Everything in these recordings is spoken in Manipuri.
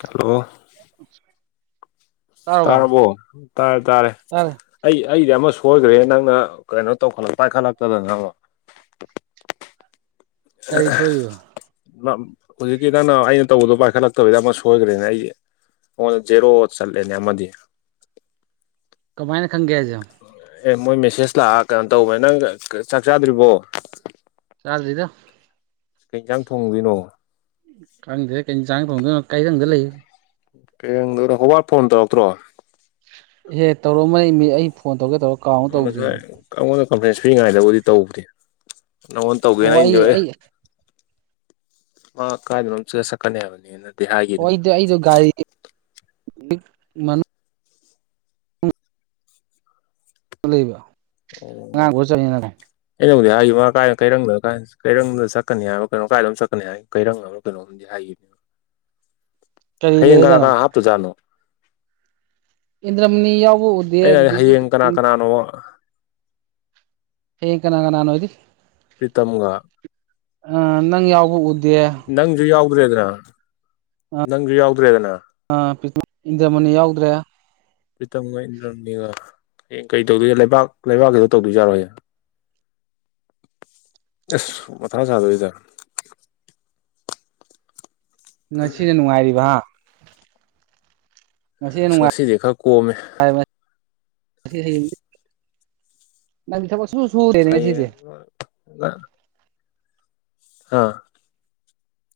ꯍꯜꯂꯣ [unintelligible] ꯇꯥꯔꯕꯣ ꯇꯥꯔꯦ ꯇꯥꯔꯦ ꯑꯩ ꯑꯩꯗꯤ ꯑꯃ ꯁꯣꯏꯈ꯭ꯔꯦ ꯅꯪꯅ ꯀꯩꯅꯣ ꯇꯧꯈꯠꯂꯛ ꯄꯥꯏꯈꯠꯂꯛꯇꯗꯅ ꯅꯉꯣ ꯀꯔꯤ ꯁꯣꯏꯔꯤꯕ [unintelligible] ꯍꯧꯖꯤꯛꯀꯤ ꯅꯪꯅ ꯑꯩꯅ ꯇꯧꯕꯗꯣ ꯄꯥꯏꯈꯠꯂꯛꯇꯕꯒꯝ ꯑꯃ ꯁꯣꯏꯈ꯭ꯔꯦꯅꯦ ꯑꯩꯁꯦ ꯑꯣ ꯖꯦꯔꯣ ꯆꯠꯂꯦꯅꯦ ꯑꯃꯗꯤ ꯀꯃꯥꯏꯅ ꯈꯪꯒꯦ ꯍꯥꯏꯖꯦ ꯑꯦ ꯃꯣꯏ ꯃꯦꯁꯦꯖ ꯂꯥꯛꯑ ꯀꯩꯅꯣ ꯇꯧꯕꯅꯦ ꯅꯪ ꯆꯥꯛ ꯆꯥꯗ꯭ꯔꯤꯕꯣ ꯆꯥꯗꯔ꯭ꯤꯗ ꯀꯩ ꯏꯟꯁꯥꯡ ꯊꯣꯡꯗꯣꯏꯅꯣ ꯈꯪꯗꯦꯗ ꯀꯩ ꯏꯟꯆꯥꯡ ꯊꯣꯡꯗꯣꯏꯅꯤ ꯀꯩꯔꯪꯗ ꯂꯩ [unintelligible] ꯍꯋꯥꯠ ꯐꯣꯟ ꯇꯧꯔꯛꯇ꯭ꯔꯣ ꯏꯍꯦ ꯇꯧꯔꯛꯃ ꯑꯩ ꯃꯤ ꯑꯩ ꯐꯣꯟ ꯇꯧꯒꯦ ꯇꯧꯔꯒ [unintelligible] ꯑꯩꯉꯣꯟꯗ ꯀꯝꯐꯔ꯭ꯦꯟꯁ ꯄꯤꯔꯤꯉꯥꯏꯗꯕꯨꯗꯤ ꯇꯧꯗꯦ ꯅꯪꯉꯣꯟ ꯑꯣ ꯇꯧꯒꯦꯅ ꯑꯩ ꯏꯟꯖꯣ ꯑꯦ ꯑꯩ ꯃꯥ ꯀꯥꯏꯗꯅꯣꯃꯗ ꯆꯛꯀꯅꯤ ꯍꯥꯏꯕꯅꯤꯅ ꯑꯣ [unintelligible] ꯑꯩꯗꯣ ꯑꯩꯗꯣ ꯒꯥꯔꯤ [unintelligible] ꯂꯩꯕ ꯑꯉꯥꯡ [unintelligible] ꯄꯨꯔ ꯆꯠꯄꯅꯤꯅꯀꯣ ꯑꯩꯅꯕꯨꯗꯤ ꯍꯥꯏꯈꯤꯃꯦ ꯃꯥ ꯀꯥꯏꯗꯅꯣꯝ ꯀꯩꯔꯪꯗ ꯀꯩꯔꯪꯗ ꯆꯠꯀꯅꯤ ꯍꯥꯏꯕ ꯀꯩꯅꯣ ꯀꯥꯏꯗꯅꯣꯝ ꯆꯠꯀꯅꯤ ꯍꯥꯏ ꯀꯩꯔꯪ ꯑꯃ ꯀꯩꯅꯣ [unintelligible] ꯀꯔꯤ ꯍꯌꯦꯡ ꯀꯅ ꯂꯩꯔꯖꯥꯠꯅꯣ ꯀꯅ ꯍꯥꯞꯇꯨꯖꯥꯠꯅꯣ ꯏꯟꯗ꯭ꯔꯃꯅꯤ ꯌꯥꯎꯕ ꯎꯗꯦ ꯑꯩꯅ ꯑꯗꯨꯗꯒꯤ ꯍꯌꯦꯡ [unintelligible] [unintelligible] ꯍꯌꯦꯡ ꯀꯅꯥ ꯀꯅꯥꯅꯣꯗꯤ ꯄ꯭ꯔꯤꯇꯝꯒ ꯑ ꯅꯪ ꯌꯥꯎꯕ ꯎꯗꯦ ꯅꯪꯁꯨ ꯌꯥꯎꯗ꯭ꯔꯦꯗꯅ ꯅꯪꯁꯨ ꯌꯥꯎꯗ꯭ꯔꯦꯗꯅ ꯑꯥ ꯖꯔꯃꯅꯤ ꯌꯥꯎꯗ꯭ꯔꯦ ꯄ꯭ꯔꯤꯇꯝꯒ ꯏꯟꯗ꯭ꯔꯝꯅꯤꯒ ꯍꯌꯦꯡ ꯀꯩ ꯇꯧꯗꯣꯏ ꯂꯩꯕꯥꯛ ꯂꯩꯕꯥꯛꯀꯤꯗꯣ ꯇꯧꯗꯣꯏꯖꯥꯠꯂꯣ ꯍꯌꯦꯡ ꯑꯁ ꯃꯊꯥ ꯁꯥꯥꯗꯣꯔꯤꯗ ꯉꯁꯤꯅ ꯅꯨꯡꯉꯥꯏꯔꯤꯕ ꯍꯥ ꯉꯁꯤꯅ ꯑꯁ ꯉꯁꯤꯗꯤ ꯈꯔ ꯀꯣꯝꯃꯦ ꯅꯨꯡꯉꯥꯏ [unintelligible] ꯅꯪꯗꯤ ꯊꯕꯛ ꯁꯨꯡ ꯁꯨꯍꯧꯗꯦꯅꯦ ꯉꯁꯤꯗꯤ ꯍꯌꯦꯡ [unintelligible] ꯑꯥ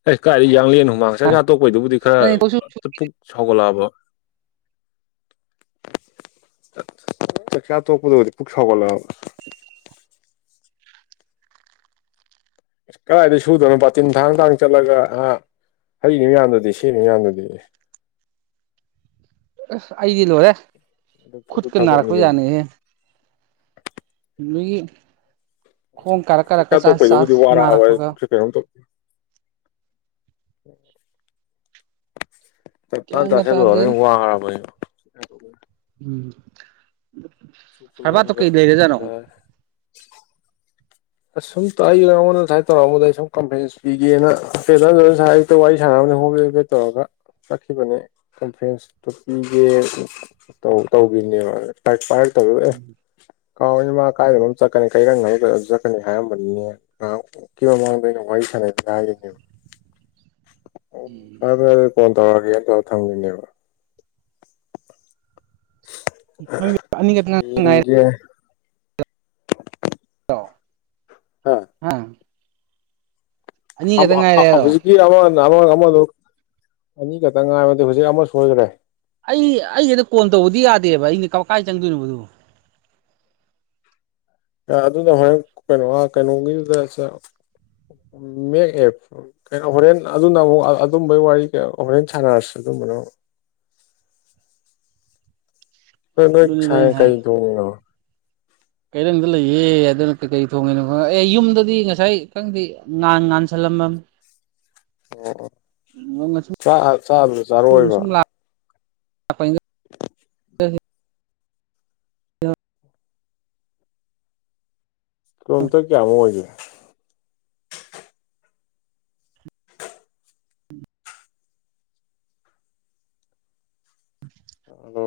ꯑꯦ ꯀꯥꯏꯗꯩꯩ ꯌꯥꯡꯂꯦꯟ ꯍꯨꯃꯥꯡ ꯆꯥꯛꯆꯥ ꯇꯣꯛꯄꯩꯗꯨꯕꯨꯗꯤ ꯈꯔ ꯅꯪꯗꯤ ꯊꯕꯛ ꯁꯨ ꯄꯨꯛ ꯁꯥꯎꯒꯠꯂꯛꯑꯕ ꯆꯛꯆ ꯇꯣꯛꯄꯗꯨꯒꯗꯤ ꯄꯨꯛ ꯁꯥꯎꯒꯠꯂꯛꯑꯥꯕ [inaudible] ꯀꯥꯢꯗꯩ ꯁꯨꯗꯕꯅꯣ ꯕꯥꯇꯤꯟ ꯊꯥꯡ ꯊꯥꯡ ꯆꯠꯂꯒ ꯍꯩꯔꯤ ꯃꯌꯥꯝꯗꯨꯗꯤ ꯁꯦꯝꯃꯤ ꯃꯌꯥꯝꯗꯨꯗꯤ ꯑꯁ ꯑꯩꯗꯤ ꯂꯣꯏꯔꯦ ꯑꯗꯨ ꯑꯗꯨ ꯈꯨꯨꯠꯀ ꯊꯕꯛꯅꯤ ꯅꯥꯔꯛꯄ ꯀꯩꯅꯣ ꯖꯥꯠꯅꯤꯍꯦ ꯃꯤꯒꯤ ꯈꯣꯡ ꯀꯥꯔꯛ ꯀꯥꯔꯛ ꯆꯥꯛꯆꯥ ꯀ ꯆꯥꯁ ꯇꯣꯛꯄꯩꯗꯨꯕꯨꯗꯤ ꯆꯥꯁ ꯋꯥꯔꯛꯑꯕ ꯅꯔꯛꯄꯒ [unintelligible] ꯇꯞ ꯇꯥꯥꯢ ꯒ꯭ꯌꯥꯟꯒ ꯇꯥꯗ꯭ꯔꯦꯗ ꯆꯥꯁꯤꯟꯂꯨꯔꯝꯅꯤꯅ ꯋꯥꯔꯕ ꯑꯩꯗꯣ ꯎꯝ ꯁꯨꯄꯔ ꯁꯔꯕꯥꯠꯇꯣ ꯄꯦꯟꯒꯥ ꯀꯩ ꯂꯩꯔꯖꯥꯠꯅꯣ ꯐꯖꯔꯦ ꯑꯁ ꯁꯨꯝ ꯇꯥꯛ ꯑꯩ ꯑꯩꯉꯣꯟꯗꯁꯥꯏ ꯇꯧꯔꯛꯝꯕꯗ ꯁꯨꯝ ꯀꯝꯄꯦꯟꯁ ꯄꯤꯒꯦꯅꯥ [unintelligible] ꯋꯥꯔꯤ ꯁꯅꯕꯅꯤ ꯍꯣꯕꯦ ꯍꯣꯕꯦ ꯇꯧꯔꯒ ꯆꯠꯈꯤꯕꯅꯦ ꯀꯟꯐ꯭ꯔꯦꯟꯁꯇꯨ ꯄꯤꯒꯦ ꯇꯧꯒꯤꯅꯦꯕ [unintelligible] ꯑꯦ ꯀꯥꯎꯏ ꯏꯃ ꯀꯥꯏꯗꯅꯣꯝ ꯆꯠꯀꯅꯤ ꯀꯩ [unintelligible] ꯍꯥꯏꯔꯝꯕꯅꯤꯅꯦ ꯉꯍꯥꯛ ꯃꯨꯛꯀꯤ ꯃꯃꯥꯡꯗ ꯑꯩꯅ ꯋꯥꯔꯤ ꯁꯥꯟꯅꯩꯗꯅ ꯍꯥꯏꯒꯤꯝꯅꯦꯕ ꯑꯣ ꯐꯥꯔꯦ ꯐꯥꯔꯦ ꯑꯗꯨꯗꯤ ꯀꯣꯟ ꯇꯧꯔꯒꯦ ꯇꯧꯔ ꯊꯝꯒꯤꯝꯅꯦꯕ ꯅꯪꯗꯤ ꯑꯅꯤ ꯈꯛꯇ [unintelligible] ꯉꯥꯢꯔꯦ ꯌꯦꯡꯒꯦ [unintelligible] ꯍꯥ ꯑꯅꯤꯈꯛꯇ [unintelligible] ꯉꯥꯏꯔꯦꯔꯣ ꯍꯧꯖꯤꯛ ꯑꯃ ꯑꯃ ꯑꯃꯗꯨ ꯑꯅꯤꯈꯛꯇꯪ ꯉꯥꯏꯕꯗ ꯍꯧꯖꯤꯛ ꯑꯃ ꯁꯣꯏꯈ꯭ꯔꯦ ꯑꯩ ꯑꯩ ꯀꯣꯟ ꯇꯧꯕꯗꯤ ꯌꯥꯗꯦꯕ ꯑꯩꯅ ꯀꯥꯏ ꯆꯪꯗꯣꯏꯅꯣꯕ ꯑꯗꯨꯕꯨ ꯑꯗꯨꯗ ꯍꯣꯔꯦꯟ ꯀꯩꯅꯣ ꯀꯩꯅꯣꯒꯤꯗꯨꯗ ꯃꯦꯛ ꯑꯦꯞ ꯀꯩꯅꯣ ꯍꯣꯔꯦꯟ ꯑꯗꯨꯅ ꯑꯃꯨꯛ ꯑꯗꯨꯝꯕꯩ ꯋꯥꯔꯤ ꯍꯣꯔꯦꯟ ꯁꯥꯟꯅꯔꯁꯤ ꯑꯗꯨꯝꯕꯅ ꯅꯣꯏ ꯑꯗꯨꯅꯤꯗ ꯑꯩꯅ ꯁꯥꯏꯅꯥ ꯍꯥꯏ ꯀꯥꯔꯤ ꯊꯣꯡꯉꯤꯅꯣ ꯀꯩꯔꯪꯗ ꯂꯩꯌꯦ ꯑꯗꯨꯅ ꯀꯩꯀꯩ ꯊꯣꯡꯉꯤꯅꯣ ꯈꯪ ꯑꯦ ꯌꯨꯝꯗꯗꯤ ꯉꯁꯥꯏ ꯈꯪꯗꯦ ꯉꯥꯟ ꯉꯥꯟꯁꯜꯂꯝꯃꯝꯅꯤ ꯑꯣ ꯆꯥꯛ ꯑꯥ ꯆꯥꯕꯗꯨ ꯁꯨꯝ ꯆꯥꯔꯛꯑꯣꯏꯕ ꯁꯨꯝ ꯂꯥꯛꯄꯅꯤꯗ ꯀꯤꯂꯣꯃꯤꯇꯔ ꯀꯌꯥꯃꯨꯛ ꯑꯣꯏꯒꯦ ꯑꯗꯣ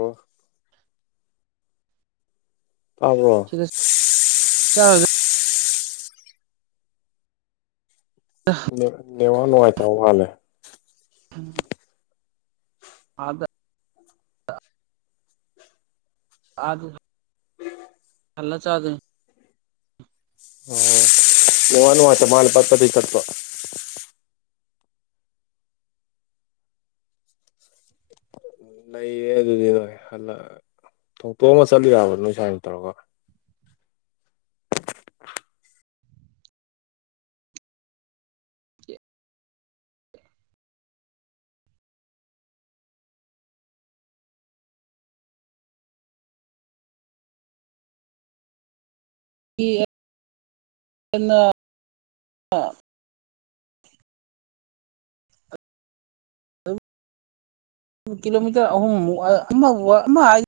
ꯇꯥꯕ꯭ꯔꯣ [unintelligible] ꯆꯔꯣꯢꯗ ꯅꯦꯠꯋꯥꯛ ꯅꯨꯡꯉꯥꯏꯇꯕ ꯃꯥꯂꯦ [unintelligible] ꯑꯥꯗ ꯑꯥꯗ ꯍꯜꯂ ꯆꯥꯗꯣꯢꯅꯤ ꯑꯣ ꯅꯦꯠꯋꯥꯛ ꯅꯨꯡꯉꯥꯢꯇ ꯃꯥꯜꯂꯦ ꯄꯠ ꯄꯠ ꯇꯠꯄ ꯂꯩꯌꯦ ꯑꯗꯨꯗꯤ ꯅꯣꯏ ꯍꯜꯂꯛ ꯊꯣꯡꯇꯣꯛ ꯑꯃ ꯆꯠꯂꯤꯕ ꯅꯣꯏ ꯁꯥꯏꯅ ꯇꯧꯔꯒ ꯆꯥꯗꯣꯏꯅꯤ [unintelligible] ꯀꯤꯂꯣꯃꯤꯇꯔ ꯑꯍꯨꯝ ꯃꯨꯛ ꯑꯃ [unintelligible]